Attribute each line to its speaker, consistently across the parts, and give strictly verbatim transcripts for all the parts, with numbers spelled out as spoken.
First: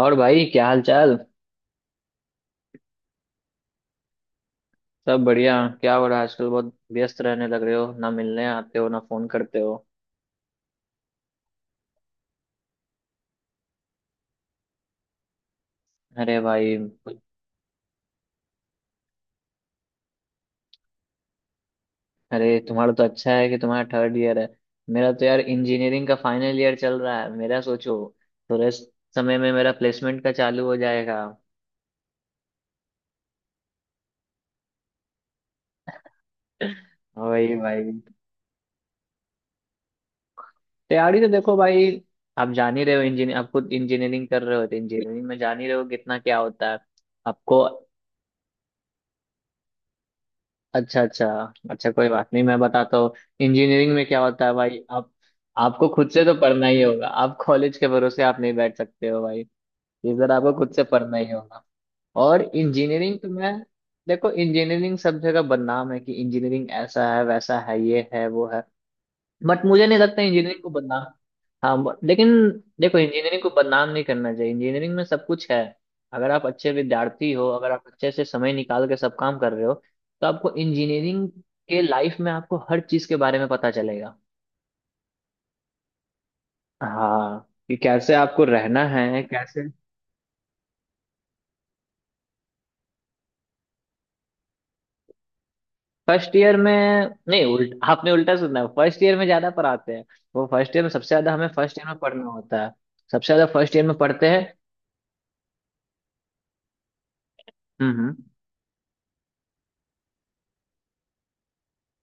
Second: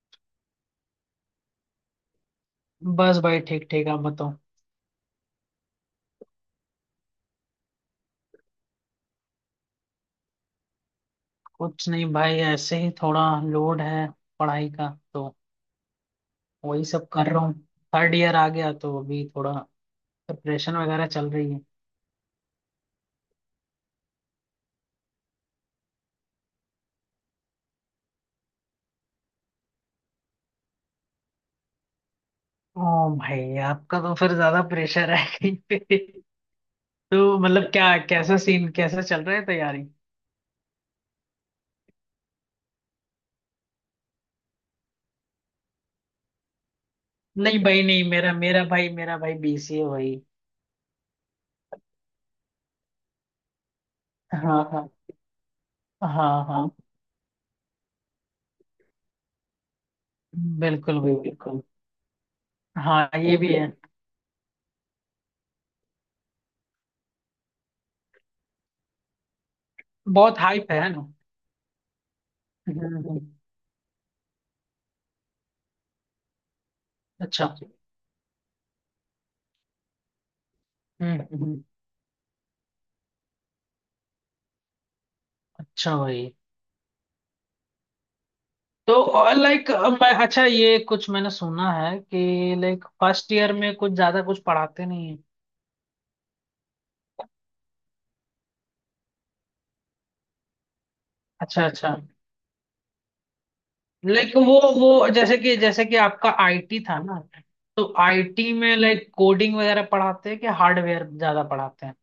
Speaker 1: और भाई क्या हाल चाल।
Speaker 2: बस भाई, ठीक ठीक। आप बताओ।
Speaker 1: सब बढ़िया। क्या हो रहा है आजकल, बहुत व्यस्त रहने लग रहे हो, ना मिलने आते हो ना फोन करते हो।
Speaker 2: कुछ नहीं भाई, ऐसे ही थोड़ा लोड है पढ़ाई का तो
Speaker 1: अरे भाई।
Speaker 2: वही सब कर रहा हूँ। थर्ड ईयर आ गया तो अभी थोड़ा प्रिपरेशन वगैरह चल रही है।
Speaker 1: अरे तुम्हारा तो अच्छा है कि तुम्हारा थर्ड ईयर है। मेरा तो यार इंजीनियरिंग का फाइनल ईयर चल रहा है मेरा, सोचो। थोड़े समय में मेरा प्लेसमेंट का चालू हो जाएगा।
Speaker 2: ओ। भाई आपका तो फिर ज्यादा प्रेशर है कहीं पे। तो
Speaker 1: वही
Speaker 2: मतलब
Speaker 1: भाई।
Speaker 2: क्या, कैसा सीन, कैसा चल रहा है तैयारी?
Speaker 1: तैयारी तो देखो भाई, आप जान ही रहे हो, इंजीनियर, आप खुद इंजीनियरिंग कर रहे हो तो इंजीनियरिंग में जान ही रहे हो कितना क्या होता है आपको।
Speaker 2: नहीं भाई, नहीं, मेरा मेरा भाई, मेरा भाई बीसीए भाई।
Speaker 1: अच्छा अच्छा। अच्छा कोई बात नहीं, मैं बताता हूँ। इंजीनियरिंग में क्या होता है
Speaker 2: हाँ
Speaker 1: भाई।
Speaker 2: हाँ,
Speaker 1: आप, आपको खुद से तो
Speaker 2: हाँ
Speaker 1: पढ़ना
Speaker 2: हाँ,
Speaker 1: ही होगा, आप कॉलेज के भरोसे आप नहीं बैठ सकते हो भाई। इधर आपको खुद से
Speaker 2: बिल्कुल भाई
Speaker 1: पढ़ना ही
Speaker 2: बिल्कुल।
Speaker 1: होगा। और
Speaker 2: हाँ,
Speaker 1: इंजीनियरिंग तो
Speaker 2: ये भी
Speaker 1: मैं,
Speaker 2: है।
Speaker 1: देखो इंजीनियरिंग सब जगह बदनाम है कि इंजीनियरिंग ऐसा है वैसा है ये है वो है। बट मुझे नहीं लगता
Speaker 2: बहुत
Speaker 1: इंजीनियरिंग को
Speaker 2: हाइप है
Speaker 1: बदनाम।
Speaker 2: ना।
Speaker 1: हाँ but- लेकिन।
Speaker 2: हम्म
Speaker 1: देखो
Speaker 2: हम्म।
Speaker 1: इंजीनियरिंग को बदनाम नहीं करना चाहिए, इंजीनियरिंग में सब कुछ है। अगर आप अच्छे विद्यार्थी
Speaker 2: अच्छा।
Speaker 1: हो, अगर आप अच्छे से समय निकाल के सब काम कर रहे हो तो आपको
Speaker 2: हम्म
Speaker 1: इंजीनियरिंग
Speaker 2: हम्म।
Speaker 1: के लाइफ में आपको हर चीज के बारे में पता चलेगा।
Speaker 2: अच्छा भाई।
Speaker 1: हाँ कि कैसे आपको रहना है,
Speaker 2: तो
Speaker 1: कैसे।
Speaker 2: लाइक, मैं, अच्छा, ये कुछ मैंने सुना है कि लाइक फर्स्ट ईयर में कुछ ज्यादा कुछ पढ़ाते नहीं है।
Speaker 1: फर्स्ट ईयर में, नहीं उल्ट आपने उल्टा सुना है, फर्स्ट ईयर में ज्यादा पढ़ाते हैं। वो फर्स्ट ईयर में सबसे ज्यादा, हमें
Speaker 2: अच्छा
Speaker 1: फर्स्ट ईयर
Speaker 2: अच्छा।
Speaker 1: में पढ़ना होता है। सबसे ज्यादा फर्स्ट ईयर में पढ़ते
Speaker 2: लाइक
Speaker 1: हैं।
Speaker 2: वो वो, जैसे कि जैसे कि आपका आईटी था ना।
Speaker 1: हम्म
Speaker 2: तो
Speaker 1: हम्म।
Speaker 2: आईटी में लाइक कोडिंग वगैरह पढ़ाते हैं कि हार्डवेयर ज्यादा पढ़ाते हैं?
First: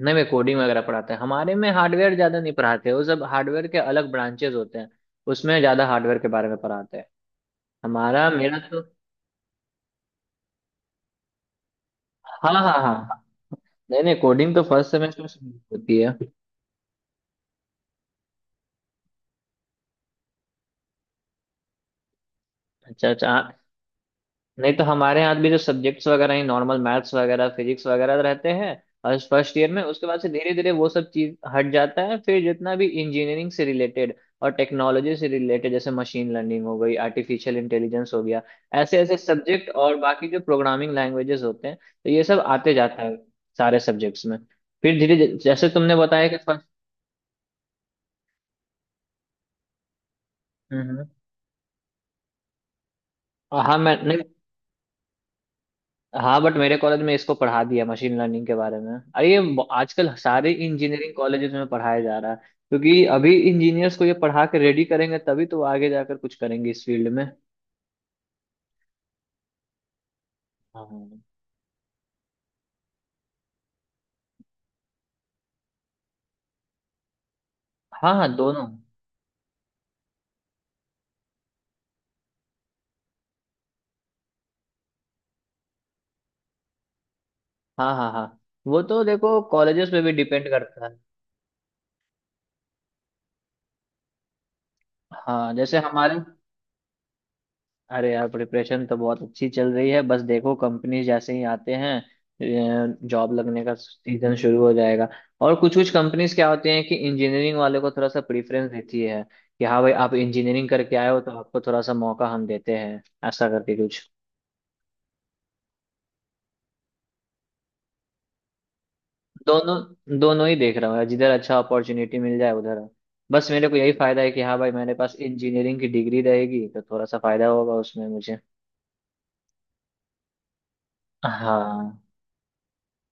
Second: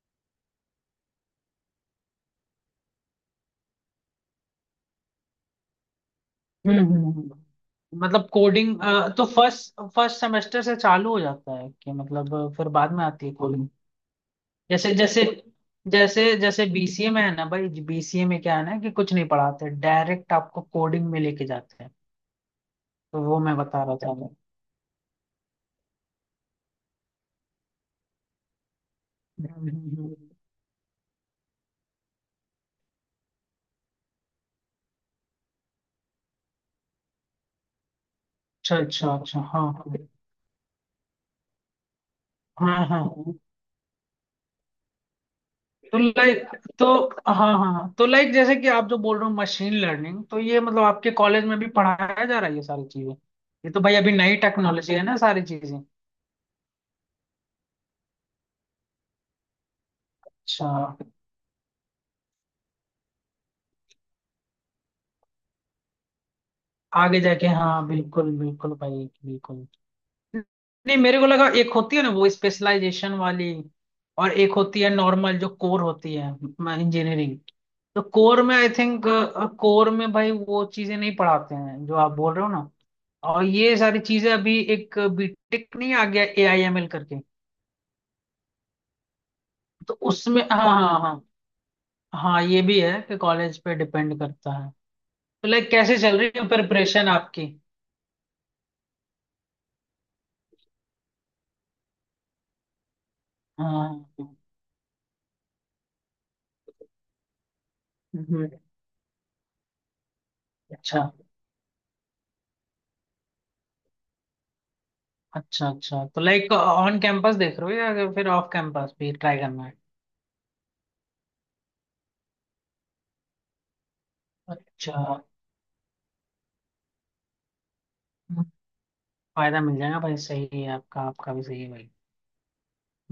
Speaker 1: नहीं मैं, कोडिंग वगैरह पढ़ाते हैं हमारे में, हार्डवेयर ज्यादा नहीं पढ़ाते, वो सब हार्डवेयर के अलग ब्रांचेस होते हैं। उसमें ज्यादा हार्डवेयर के बारे में
Speaker 2: हम्म
Speaker 1: पढ़ाते हैं।
Speaker 2: हम्म, हम्म।
Speaker 1: हमारा
Speaker 2: मतलब
Speaker 1: मेरा
Speaker 2: कोडिंग
Speaker 1: तो,
Speaker 2: तो फर्स्ट फर्स्ट सेमेस्टर से चालू हो जाता है कि
Speaker 1: हाँ
Speaker 2: मतलब फिर
Speaker 1: हाँ
Speaker 2: बाद में
Speaker 1: हाँ।
Speaker 2: आती है?
Speaker 1: नहीं नहीं, कोडिंग तो फर्स्ट
Speaker 2: जैसे जैसे
Speaker 1: सेमेस्टर से होती है।
Speaker 2: जैसे जैसे बीसीए में है ना भाई। बीसीए में क्या है ना कि कुछ नहीं पढ़ाते, डायरेक्ट आपको कोडिंग में लेके जाते हैं।
Speaker 1: अच्छा
Speaker 2: तो
Speaker 1: अच्छा।
Speaker 2: वो मैं बता रहा था। हम्म।
Speaker 1: नहीं तो हमारे यहाँ भी जो सब्जेक्ट्स वगैरह हैं, नॉर्मल मैथ्स वगैरह फिजिक्स वगैरह रहते हैं। और फर्स्ट
Speaker 2: हम्म,
Speaker 1: ईयर में, उसके
Speaker 2: हम्म।
Speaker 1: बाद से धीरे धीरे वो सब चीज हट जाता है, फिर जितना भी इंजीनियरिंग से रिलेटेड और टेक्नोलॉजी से रिलेटेड, जैसे मशीन लर्निंग हो गई, आर्टिफिशियल इंटेलिजेंस हो गया,
Speaker 2: अच्छा
Speaker 1: ऐसे
Speaker 2: अच्छा
Speaker 1: ऐसे
Speaker 2: अच्छा।
Speaker 1: सब्जेक्ट
Speaker 2: हाँ
Speaker 1: और बाकी जो प्रोग्रामिंग लैंग्वेजेस होते हैं, तो ये सब आते
Speaker 2: हाँ हाँ
Speaker 1: जाता है
Speaker 2: हाँ।
Speaker 1: सारे सब्जेक्ट्स में। फिर धीरे जैसे तुमने
Speaker 2: तो
Speaker 1: बताया कि
Speaker 2: लाइक, तो हाँ हाँ हाँ। तो लाइक, जैसे कि आप जो बोल रहे हो मशीन लर्निंग, तो ये मतलब आपके
Speaker 1: फर्स्ट,
Speaker 2: कॉलेज में भी पढ़ाया जा रहा है ये सारी चीजें? ये
Speaker 1: हाँ
Speaker 2: तो भाई
Speaker 1: मैं
Speaker 2: अभी
Speaker 1: नहीं।
Speaker 2: नई टेक्नोलॉजी है ना सारी चीजें।
Speaker 1: हाँ बट मेरे कॉलेज में इसको पढ़ा दिया मशीन लर्निंग के बारे में, अरे ये ब- आजकल सारे
Speaker 2: अच्छा।
Speaker 1: इंजीनियरिंग कॉलेजेस में पढ़ाया जा रहा है। क्योंकि अभी इंजीनियर्स को ये पढ़ा के रेडी करेंगे तभी तो वो आगे जाकर कुछ करेंगे इस फील्ड
Speaker 2: आगे
Speaker 1: में।
Speaker 2: जाके हाँ, बिल्कुल बिल्कुल भाई बिल्कुल। नहीं, मेरे
Speaker 1: हाँ
Speaker 2: को लगा एक होती है ना वो स्पेशलाइजेशन वाली, और एक होती है नॉर्मल जो कोर होती है, इंजीनियरिंग। तो
Speaker 1: हाँ हाँ
Speaker 2: कोर में
Speaker 1: दोनों।
Speaker 2: आई थिंक कोर में भाई वो चीजें नहीं पढ़ाते हैं जो आप बोल रहे हो ना। और ये सारी चीजें अभी एक बीटेक नहीं आ गया ए आई एम एल करके।
Speaker 1: हाँ हाँ हाँ, वो तो देखो कॉलेजेस
Speaker 2: तो
Speaker 1: पे भी
Speaker 2: उसमें,
Speaker 1: डिपेंड
Speaker 2: हाँ
Speaker 1: करता है।
Speaker 2: हाँ हाँ। हाँ ये भी है कि कॉलेज पे डिपेंड करता है। तो
Speaker 1: हाँ
Speaker 2: लाइक,
Speaker 1: जैसे
Speaker 2: कैसे
Speaker 1: हमारे,
Speaker 2: चल रही है प्रिपरेशन आपकी?
Speaker 1: अरे यार प्रिपरेशन तो बहुत अच्छी चल रही है, बस देखो कंपनी जैसे ही आते हैं जॉब लगने का
Speaker 2: हाँ,
Speaker 1: सीजन शुरू हो जाएगा। और कुछ कुछ कंपनीज क्या होती हैं कि इंजीनियरिंग वाले को थोड़ा सा
Speaker 2: हम्म।
Speaker 1: प्रेफरेंस देती है कि हाँ भाई आप इंजीनियरिंग करके
Speaker 2: अच्छा
Speaker 1: आए हो तो आपको थोड़ा सा मौका हम देते हैं, ऐसा करके कुछ।
Speaker 2: अच्छा अच्छा। तो लाइक ऑन कैंपस देख रहे हो या फिर ऑफ कैंपस भी ट्राई करना है?
Speaker 1: दोनों दोनों ही देख रहा हूँ यार, जिधर अच्छा अपॉर्चुनिटी मिल जाए उधर। बस मेरे को यही फायदा है कि हाँ भाई,
Speaker 2: अच्छा,
Speaker 1: मेरे पास
Speaker 2: हम्म।
Speaker 1: इंजीनियरिंग की डिग्री रहेगी तो थोड़ा सा फायदा होगा उसमें मुझे।
Speaker 2: फायदा मिल जाएगा भाई, सही है। आपका आपका भी सही है भाई।
Speaker 1: हाँ।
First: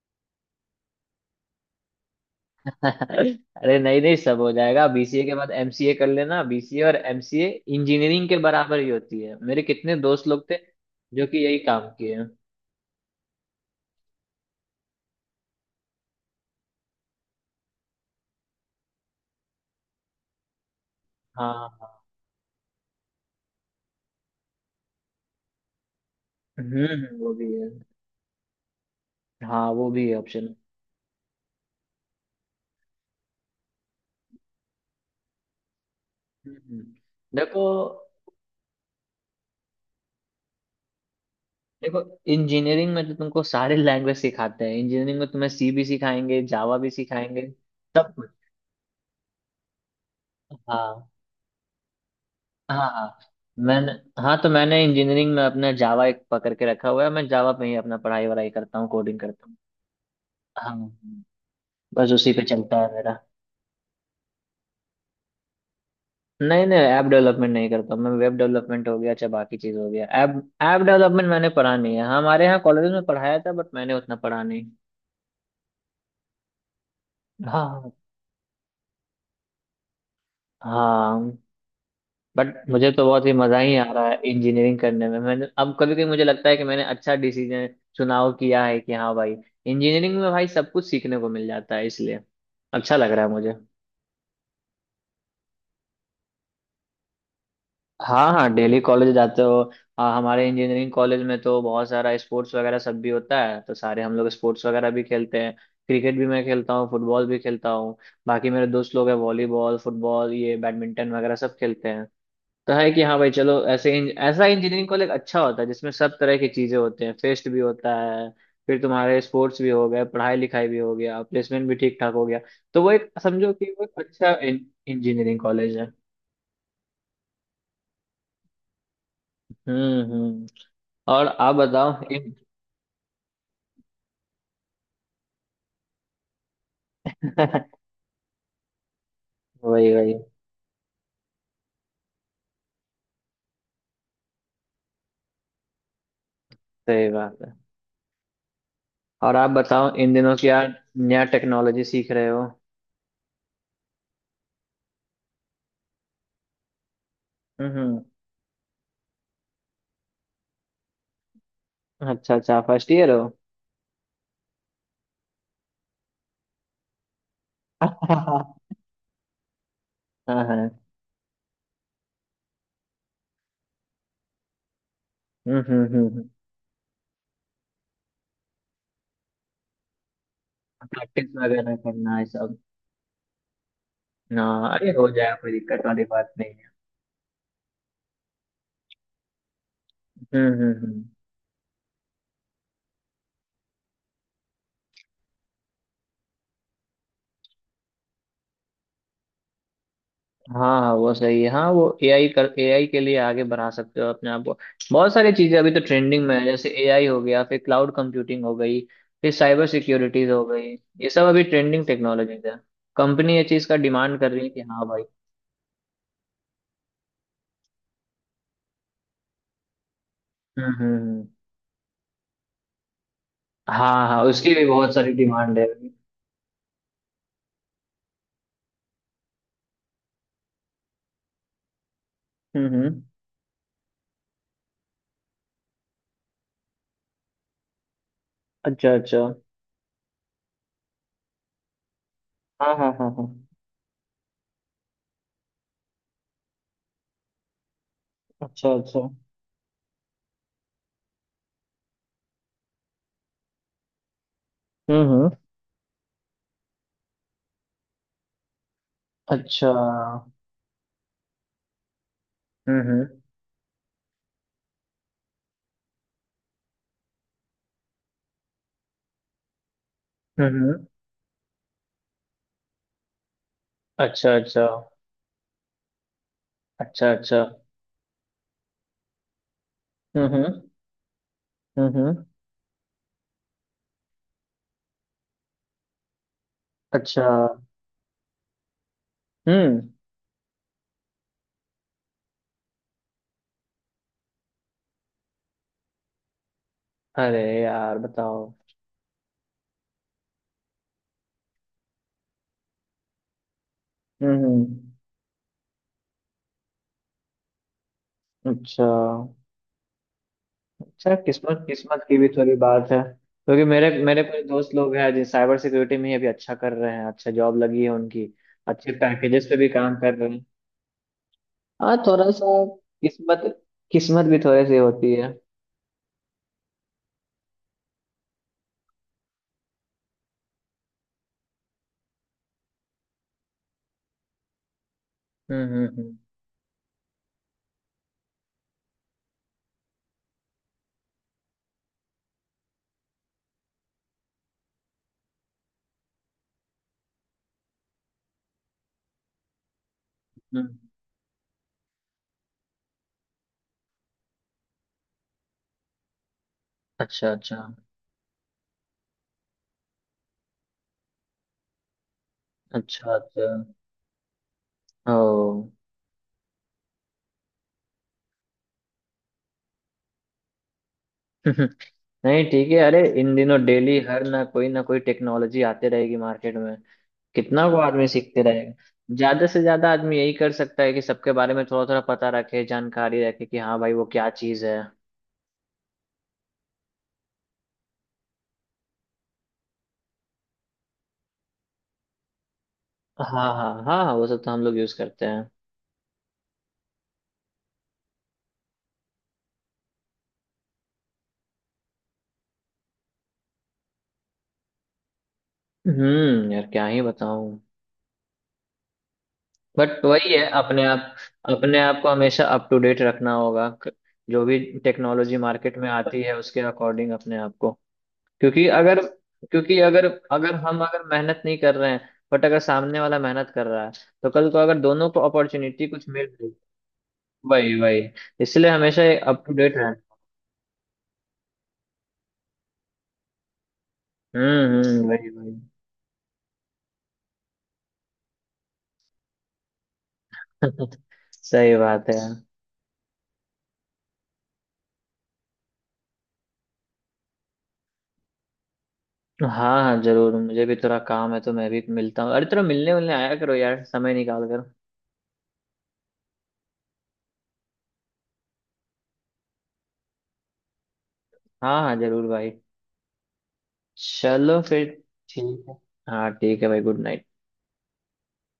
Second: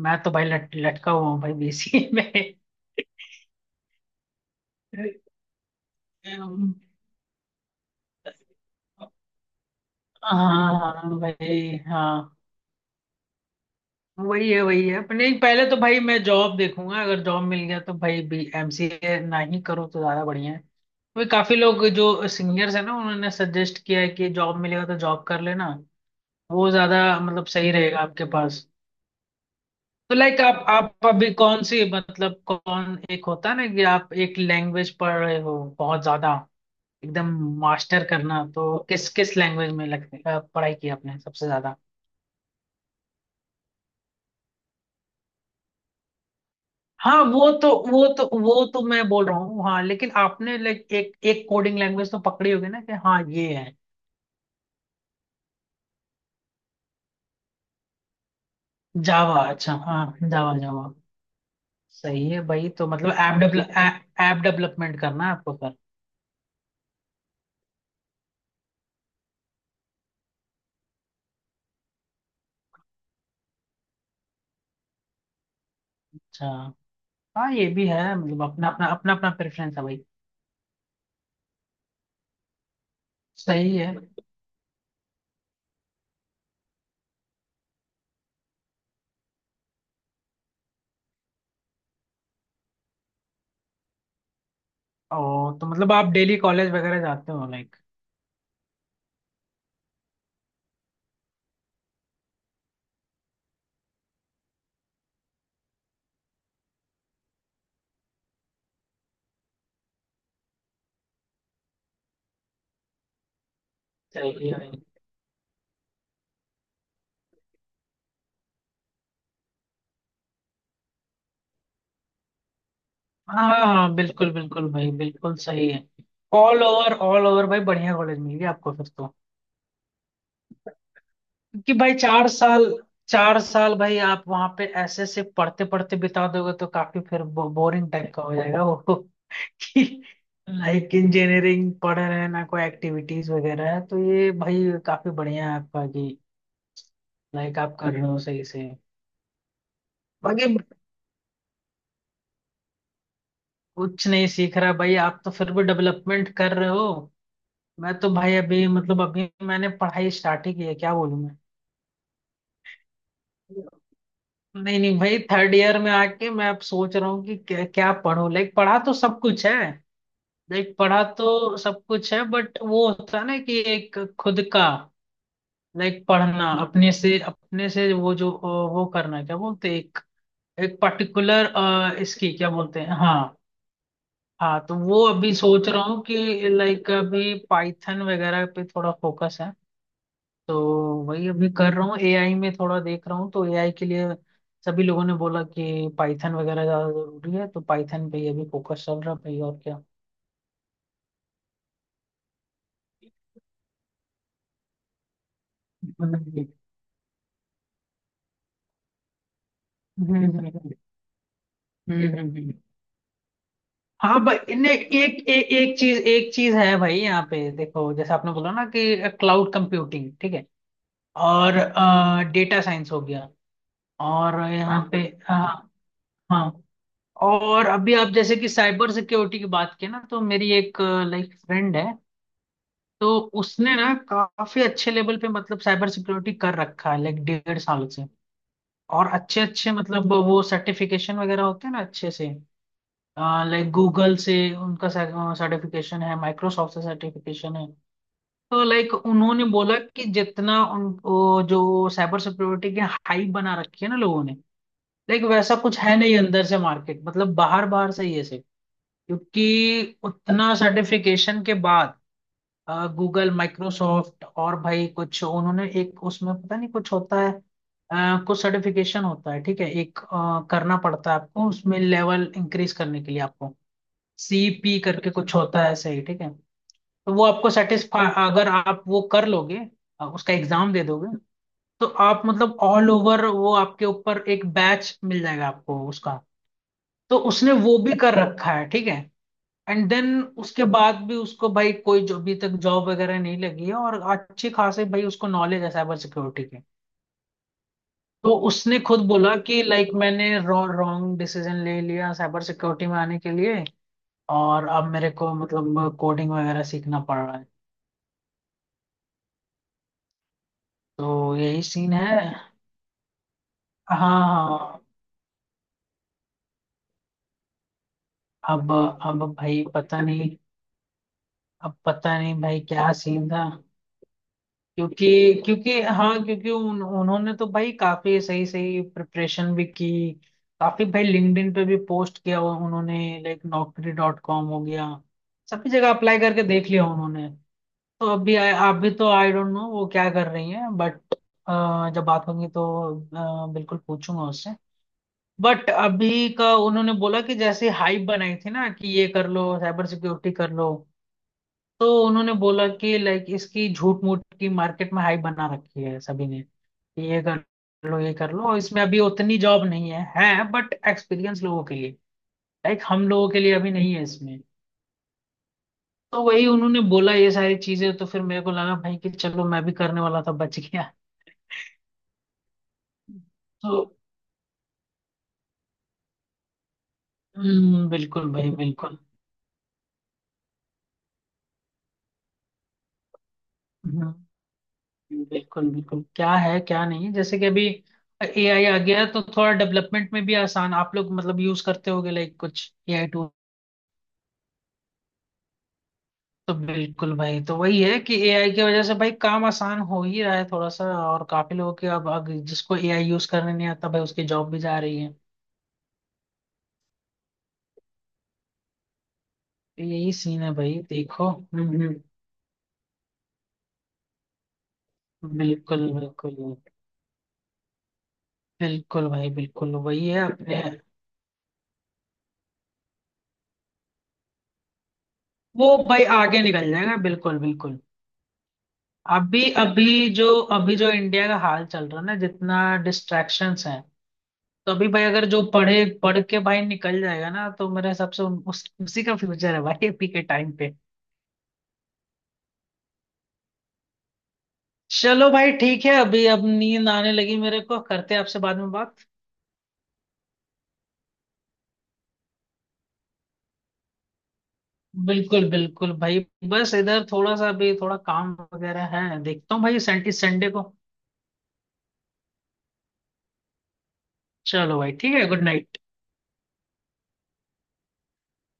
Speaker 2: मैं तो भाई लट, लटका हुआ हूँ भाई बीसीए में।
Speaker 1: अरे नहीं नहीं, सब हो जाएगा। बीसीए के बाद एमसीए कर लेना, बीसीए और एमसीए इंजीनियरिंग के बराबर ही होती है, मेरे कितने दोस्त लोग थे
Speaker 2: हाँ हाँ
Speaker 1: जो कि यही
Speaker 2: भाई,
Speaker 1: काम किए हैं।
Speaker 2: हाँ। वही है वही है अपने। पहले तो भाई मैं जॉब देखूंगा। अगर जॉब मिल गया तो भाई बी एमसीए ना ही करो तो ज्यादा बढ़िया है। वही, काफी
Speaker 1: हाँ
Speaker 2: लोग
Speaker 1: हाँ।
Speaker 2: जो सीनियर्स है ना उन्होंने सजेस्ट किया है कि जॉब मिलेगा तो जॉब कर लेना, वो
Speaker 1: हम्म
Speaker 2: ज्यादा
Speaker 1: हम्म, वो
Speaker 2: मतलब
Speaker 1: भी है।
Speaker 2: सही रहेगा आपके पास।
Speaker 1: हाँ वो भी है
Speaker 2: तो लाइक
Speaker 1: ऑप्शन।
Speaker 2: आप आप अभी कौन सी, मतलब कौन, एक होता है ना कि आप एक लैंग्वेज पढ़ रहे हो बहुत ज्यादा,
Speaker 1: हम्म हम्म।
Speaker 2: एकदम
Speaker 1: देखो,
Speaker 2: मास्टर करना, तो किस किस लैंग्वेज में लग, अ, पढ़ाई की आपने सबसे ज्यादा?
Speaker 1: देखो इंजीनियरिंग में तो तुमको सारे लैंग्वेज सिखाते हैं, इंजीनियरिंग में तुम्हें सी भी सिखाएंगे जावा भी
Speaker 2: हाँ
Speaker 1: सिखाएंगे
Speaker 2: वो तो वो
Speaker 1: सब
Speaker 2: तो
Speaker 1: कुछ।
Speaker 2: वो तो मैं बोल रहा हूँ, हाँ, लेकिन आपने लाइक
Speaker 1: हाँ
Speaker 2: एक एक कोडिंग लैंग्वेज तो पकड़ी होगी ना
Speaker 1: हाँ
Speaker 2: कि
Speaker 1: हाँ
Speaker 2: हाँ ये है।
Speaker 1: मैंने, हाँ तो मैंने इंजीनियरिंग में अपना जावा एक पकड़ के रखा हुआ है, मैं जावा पे ही अपना पढ़ाई वढ़ाई करता हूँ कोडिंग
Speaker 2: जावा,
Speaker 1: करता हूँ।
Speaker 2: अच्छा, हाँ जावा जावा।
Speaker 1: हाँ बस
Speaker 2: सही
Speaker 1: उसी
Speaker 2: है
Speaker 1: पे
Speaker 2: भाई।
Speaker 1: चलता
Speaker 2: तो
Speaker 1: है
Speaker 2: मतलब
Speaker 1: मेरा।
Speaker 2: ऐप डेवलप ऐप डेवलपमेंट करना है आपको फिर?
Speaker 1: नहीं नहीं ऐप डेवलपमेंट नहीं करता मैं, वेब डेवलपमेंट हो गया चाहे बाकी चीज हो गया, ऐप, ऐप डेवलपमेंट मैंने पढ़ा नहीं है। हाँ, हमारे यहाँ कॉलेज में पढ़ाया था बट मैंने उतना पढ़ा नहीं।
Speaker 2: अच्छा। हाँ ये भी
Speaker 1: हाँ
Speaker 2: है, मतलब अपना अपना अपना अपना प्रेफरेंस है भाई।
Speaker 1: हाँ। बट मुझे तो बहुत ही मजा ही
Speaker 2: सही
Speaker 1: आ
Speaker 2: है।
Speaker 1: रहा है इंजीनियरिंग करने में। मैंने, अब कभी कभी मुझे लगता है कि मैंने अच्छा डिसीजन चुनाव किया है कि हाँ भाई इंजीनियरिंग में भाई सब कुछ सीखने को मिल जाता है, इसलिए अच्छा लग रहा है मुझे।
Speaker 2: और तो मतलब आप डेली कॉलेज वगैरह जाते हो लाइक?
Speaker 1: हाँ हाँ डेली कॉलेज जाते हो। हाँ हमारे इंजीनियरिंग कॉलेज में तो बहुत सारा स्पोर्ट्स वगैरह सब भी होता है, तो सारे हम लोग स्पोर्ट्स वगैरह भी खेलते हैं। क्रिकेट भी मैं खेलता हूँ, फुटबॉल भी खेलता हूँ। बाकी मेरे दोस्त लोग हैं, वॉलीबॉल फुटबॉल ये बैडमिंटन वगैरह सब खेलते हैं। तो है कि हाँ भाई चलो, ऐसे इंज- ऐसा
Speaker 2: सही है भाई।
Speaker 1: इंजीनियरिंग कॉलेज अच्छा होता है जिसमें सब तरह की चीज़ें होते हैं, फेस्ट भी होता है। फिर तुम्हारे स्पोर्ट्स भी हो गए, पढ़ाई लिखाई भी हो गया, प्लेसमेंट भी ठीक ठाक हो गया, तो वो एक
Speaker 2: हाँ
Speaker 1: समझो
Speaker 2: हाँ
Speaker 1: कि वो
Speaker 2: हाँ,
Speaker 1: एक
Speaker 2: बिल्कुल
Speaker 1: अच्छा
Speaker 2: बिल्कुल भाई बिल्कुल
Speaker 1: इंजीनियरिंग
Speaker 2: सही
Speaker 1: कॉलेज
Speaker 2: है।
Speaker 1: है।
Speaker 2: ऑल ओवर, ऑल ओवर भाई बढ़िया कॉलेज मिल गया आपको फिर तो।
Speaker 1: हम्म हम्म। और आप
Speaker 2: क्योंकि
Speaker 1: बताओ
Speaker 2: भाई चार
Speaker 1: इन,
Speaker 2: साल चार साल भाई आप वहां पे ऐसे ऐसे पढ़ते पढ़ते बिता दोगे तो काफी फिर बोरिंग टाइप का हो जाएगा वो। कि
Speaker 1: वही वही।
Speaker 2: लाइक इंजीनियरिंग पढ़ रहे हैं ना, कोई एक्टिविटीज वगैरह है, तो ये भाई काफी बढ़िया है आपका कि
Speaker 1: सही बात है।
Speaker 2: लाइक आप कर रहे हो सही से।
Speaker 1: और आप बताओ इन दिनों
Speaker 2: बाकी,
Speaker 1: क्या नया टेक्नोलॉजी सीख रहे हो।
Speaker 2: कुछ नहीं सीख रहा भाई, आप तो फिर भी डेवलपमेंट कर रहे हो।
Speaker 1: हम्म
Speaker 2: मैं
Speaker 1: हम्म।
Speaker 2: तो भाई अभी, मतलब अभी मैंने पढ़ाई स्टार्ट ही की है, क्या बोलूं मैं।
Speaker 1: अच्छा अच्छा, फर्स्ट ईयर हो।
Speaker 2: नहीं नहीं भाई, थर्ड ईयर में आके मैं अब सोच रहा हूँ कि क्या, क्या पढूं,
Speaker 1: हाँ
Speaker 2: लाइक, पढ़ा तो सब कुछ है।
Speaker 1: हाँ।
Speaker 2: लाइक पढ़ा तो सब कुछ है, बट वो होता है ना कि एक खुद का।
Speaker 1: हम्म हम्म
Speaker 2: लाइक
Speaker 1: हम्म।
Speaker 2: पढ़ना, अपने से अपने से वो जो अ, वो करना, क्या बोलते हैं, एक एक
Speaker 1: प्रैक्टिस
Speaker 2: पर्टिकुलर।
Speaker 1: वगैरह करना है
Speaker 2: इसकी क्या
Speaker 1: सब।
Speaker 2: बोलते हैं, हाँ। हाँ
Speaker 1: हाँ
Speaker 2: तो
Speaker 1: अरे
Speaker 2: वो
Speaker 1: हो
Speaker 2: अभी
Speaker 1: जाएगा, कोई
Speaker 2: सोच रहा
Speaker 1: दिक्कत
Speaker 2: हूँ
Speaker 1: वाली बात
Speaker 2: कि
Speaker 1: नहीं है।
Speaker 2: लाइक अभी पाइथन वगैरह पे थोड़ा फोकस है।
Speaker 1: हम्म
Speaker 2: तो
Speaker 1: हम्म हम्म।
Speaker 2: वही अभी कर रहा हूँ, एआई में थोड़ा देख रहा हूँ, तो एआई के लिए सभी लोगों ने बोला कि पाइथन वगैरह ज़्यादा ज़रूरी है, तो पाइथन पे ही अभी फोकस चल रहा है भाई और क्या।
Speaker 1: हाँ हाँ वो सही है, हाँ वो एआई कर, एआई के लिए आगे बढ़ा सकते हो अपने आप को। बहुत सारी चीजें अभी तो ट्रेंडिंग में है,
Speaker 2: हम्म
Speaker 1: जैसे एआई हो गया, फिर क्लाउड कंप्यूटिंग हो गई, फिर साइबर सिक्योरिटीज
Speaker 2: हम्म
Speaker 1: हो गई। ये सब अभी ट्रेंडिंग
Speaker 2: हम्म
Speaker 1: टेक्नोलॉजीज है।
Speaker 2: हम्म।
Speaker 1: कंपनी ये चीज का डिमांड
Speaker 2: हाँ
Speaker 1: कर रही है
Speaker 2: भाई
Speaker 1: कि
Speaker 2: ने
Speaker 1: हाँ
Speaker 2: एक
Speaker 1: भाई।
Speaker 2: एक एक चीज, एक चीज है भाई यहाँ पे देखो, जैसे आपने बोला ना कि क्लाउड कंप्यूटिंग ठीक है,
Speaker 1: हम्म हम्म हम्म।
Speaker 2: और डेटा साइंस हो गया,
Speaker 1: हाँ हाँ
Speaker 2: और
Speaker 1: उसकी भी
Speaker 2: यहाँ
Speaker 1: बहुत
Speaker 2: पे,
Speaker 1: सारी
Speaker 2: हाँ,
Speaker 1: डिमांड है अभी।
Speaker 2: हाँ। और अभी आप जैसे कि साइबर सिक्योरिटी की बात की ना, तो मेरी एक, लाइक, फ्रेंड है।
Speaker 1: हम्म हम्म।
Speaker 2: तो उसने ना काफी अच्छे लेवल पे मतलब साइबर सिक्योरिटी कर रखा है लाइक डेढ़ साल से।
Speaker 1: अच्छा
Speaker 2: और
Speaker 1: अच्छा।
Speaker 2: अच्छे अच्छे मतलब वो सर्टिफिकेशन वगैरह होते हैं ना अच्छे से।
Speaker 1: हाँ हाँ हाँ हाँ।
Speaker 2: लाइक गूगल से उनका सर्टिफिकेशन है, माइक्रोसॉफ्ट से सर्टिफिकेशन है। तो
Speaker 1: अच्छा
Speaker 2: लाइक
Speaker 1: अच्छा।
Speaker 2: उन्होंने बोला कि जितना उन वो जो साइबर सिक्योरिटी की हाइप बना रखी है ना लोगों ने,
Speaker 1: हम्म
Speaker 2: लाइक
Speaker 1: हम्म।
Speaker 2: वैसा कुछ है नहीं, अंदर से मार्केट मतलब बाहर बाहर से ही है।
Speaker 1: अच्छा।
Speaker 2: क्योंकि उतना सर्टिफिकेशन के बाद
Speaker 1: हम्म हम्म
Speaker 2: गूगल, माइक्रोसॉफ्ट, और भाई कुछ उन्होंने एक उसमें पता नहीं कुछ होता है। अ, कुछ सर्टिफिकेशन होता है ठीक है, एक अ,
Speaker 1: हम्म
Speaker 2: करना
Speaker 1: हम्म।
Speaker 2: पड़ता है आपको उसमें लेवल इंक्रीज करने के लिए आपको,
Speaker 1: अच्छा अच्छा
Speaker 2: सी पी करके कुछ होता है, सही ठीक है।
Speaker 1: अच्छा
Speaker 2: तो वो
Speaker 1: अच्छा।
Speaker 2: आपको सेटिस्फाई, अगर आप वो कर लोगे, अ, उसका
Speaker 1: हम्म हम्म
Speaker 2: एग्जाम दे दोगे, तो
Speaker 1: हम्म
Speaker 2: आप
Speaker 1: हम्म।
Speaker 2: मतलब ऑल ओवर वो आपके ऊपर एक बैच मिल जाएगा आपको उसका। तो
Speaker 1: अच्छा।
Speaker 2: उसने वो भी कर रखा है ठीक है।
Speaker 1: हम्म।
Speaker 2: एंड देन उसके बाद भी उसको भाई कोई जो अभी तक जॉब वगैरह नहीं लगी है, और अच्छी खासी भाई उसको नॉलेज है साइबर सिक्योरिटी की।
Speaker 1: अरे यार
Speaker 2: तो
Speaker 1: बताओ।
Speaker 2: उसने खुद बोला कि लाइक मैंने रॉन्ग डिसीजन ले लिया साइबर सिक्योरिटी में आने के लिए,
Speaker 1: हम्म।
Speaker 2: और अब मेरे को मतलब कोडिंग वगैरह सीखना पड़ रहा है।
Speaker 1: अच्छा अच्छा।
Speaker 2: तो यही
Speaker 1: किस्मत
Speaker 2: सीन
Speaker 1: किस्मत
Speaker 2: है।
Speaker 1: की भी थोड़ी बात है, क्योंकि मेरे
Speaker 2: हाँ,
Speaker 1: मेरे कुछ दोस्त
Speaker 2: हाँ।
Speaker 1: लोग हैं जो साइबर सिक्योरिटी में ही अभी अच्छा कर रहे हैं, अच्छा जॉब लगी है उनकी।
Speaker 2: अब
Speaker 1: अच्छे
Speaker 2: अब
Speaker 1: पैकेजेस पे
Speaker 2: भाई
Speaker 1: भी काम
Speaker 2: पता
Speaker 1: कर रहे
Speaker 2: नहीं,
Speaker 1: हैं।
Speaker 2: अब
Speaker 1: हाँ
Speaker 2: पता
Speaker 1: थोड़ा
Speaker 2: नहीं
Speaker 1: सा
Speaker 2: भाई क्या सीन
Speaker 1: किस्मत,
Speaker 2: था।
Speaker 1: किस्मत भी थोड़ी सी
Speaker 2: क्योंकि
Speaker 1: होती है।
Speaker 2: क्योंकि हाँ, क्योंकि उन, उन्होंने तो भाई काफी सही सही प्रिपरेशन भी की। काफी भाई लिंक्डइन पे भी पोस्ट किया हुआ उन्होंने, लाइक नौकरी डॉट कॉम हो गया,
Speaker 1: हम्म
Speaker 2: सभी
Speaker 1: हम्म
Speaker 2: जगह
Speaker 1: हम्म
Speaker 2: अप्लाई करके देख लिया उन्होंने। तो अभी आ, आप भी तो, आई डोंट नो वो क्या कर रही हैं बट जब बात होगी तो अ, बिल्कुल पूछूंगा उससे। बट अभी का उन्होंने बोला कि जैसे हाइप बनाई थी ना कि ये कर लो साइबर सिक्योरिटी कर लो,
Speaker 1: हम्म।
Speaker 2: तो उन्होंने बोला कि लाइक इसकी झूठ मूठ की मार्केट में हाइप बना रखी है सभी ने कि ये
Speaker 1: अच्छा
Speaker 2: कर
Speaker 1: अच्छा
Speaker 2: लो ये कर लो, इसमें अभी उतनी जॉब नहीं है है बट एक्सपीरियंस लोगों के लिए, लाइक हम
Speaker 1: अच्छा
Speaker 2: लोगों के
Speaker 1: अच्छा।
Speaker 2: लिए अभी नहीं है इसमें।
Speaker 1: ओ।
Speaker 2: तो वही उन्होंने बोला ये सारी चीजें, तो फिर मेरे को लगा भाई कि चलो मैं भी करने वाला था, बच गया।
Speaker 1: नहीं ठीक है, अरे इन दिनों
Speaker 2: तो
Speaker 1: डेली हर ना कोई ना कोई टेक्नोलॉजी आते रहेगी मार्केट में। कितना वो
Speaker 2: हम्म।
Speaker 1: आदमी
Speaker 2: बिल्कुल
Speaker 1: सीखते
Speaker 2: भाई
Speaker 1: रहेगा।
Speaker 2: बिल्कुल।
Speaker 1: ज्यादा से ज्यादा आदमी यही कर सकता है कि सबके बारे में थोड़ा थोड़ा पता रखे, जानकारी रखे कि हाँ भाई वो
Speaker 2: हम्म,
Speaker 1: क्या चीज है।
Speaker 2: बिल्कुल बिल्कुल क्या है क्या नहीं, जैसे कि अभी एआई आ गया है, तो थोड़ा डेवलपमेंट में भी आसान आप लोग मतलब यूज करते होगे लाइक कुछ एआई।
Speaker 1: हाँ हाँ हाँ हाँ, वो सब तो हम लोग यूज करते हैं।
Speaker 2: तो बिल्कुल भाई, तो वही है कि एआई की वजह से भाई काम आसान हो ही रहा है थोड़ा सा, और काफी लोगों के अब अब जिसको एआई यूज करने नहीं आता भाई उसकी जॉब भी जा रही है।
Speaker 1: हम्म यार क्या ही बताऊं।
Speaker 2: तो
Speaker 1: बट
Speaker 2: यही
Speaker 1: वही
Speaker 2: सीन
Speaker 1: है
Speaker 2: है भाई
Speaker 1: अपने आप,
Speaker 2: देखो। हम्म
Speaker 1: अपने
Speaker 2: हम्म,
Speaker 1: आप को हमेशा अप टू डेट रखना होगा, क- जो भी टेक्नोलॉजी मार्केट में
Speaker 2: बिल्कुल
Speaker 1: आती है
Speaker 2: बिल्कुल।
Speaker 1: उसके अकॉर्डिंग अपने आप को। क्योंकि अगर
Speaker 2: बिल्कुल भाई बिल्कुल।
Speaker 1: क्योंकि अगर,
Speaker 2: वही है
Speaker 1: अगर
Speaker 2: अपने।
Speaker 1: हम अगर मेहनत नहीं कर रहे हैं, बट अगर सामने वाला मेहनत कर रहा है, तो कल को अगर दोनों को
Speaker 2: वो
Speaker 1: अपॉर्चुनिटी
Speaker 2: भाई
Speaker 1: कुछ मिल।
Speaker 2: आगे निकल जाएगा बिल्कुल
Speaker 1: वही
Speaker 2: बिल्कुल।
Speaker 1: वही। इसलिए हमेशा अप
Speaker 2: अभी
Speaker 1: टू डेट
Speaker 2: अभी
Speaker 1: रहना।
Speaker 2: जो अभी जो इंडिया का हाल चल रहा है ना जितना डिस्ट्रैक्शंस हैं, तो
Speaker 1: हम्म
Speaker 2: अभी भाई
Speaker 1: हम्म
Speaker 2: अगर
Speaker 1: वही
Speaker 2: जो
Speaker 1: वही।
Speaker 2: पढ़े पढ़ के भाई निकल जाएगा ना, तो मेरे हिसाब से उन- उस, उसी का फ्यूचर है भाई अभी के टाइम पे।
Speaker 1: सही बात है यार।
Speaker 2: चलो भाई ठीक है अभी। अब नींद आने लगी मेरे को, करते हैं आपसे बाद में बात।
Speaker 1: हाँ हाँ जरूर, मुझे भी थोड़ा काम है तो मैं भी मिलता हूँ, अरे थोड़ा मिलने मिलने आया करो यार समय निकाल कर।
Speaker 2: बिल्कुल बिल्कुल भाई। बस इधर थोड़ा सा अभी थोड़ा काम वगैरह है, देखता हूँ भाई सैंटी संडे को।
Speaker 1: हाँ हाँ जरूर भाई। चलो
Speaker 2: चलो
Speaker 1: फिर।
Speaker 2: भाई ठीक है। गुड
Speaker 1: ठीक है।
Speaker 2: नाइट।
Speaker 1: हाँ ठीक है भाई, गुड नाइट।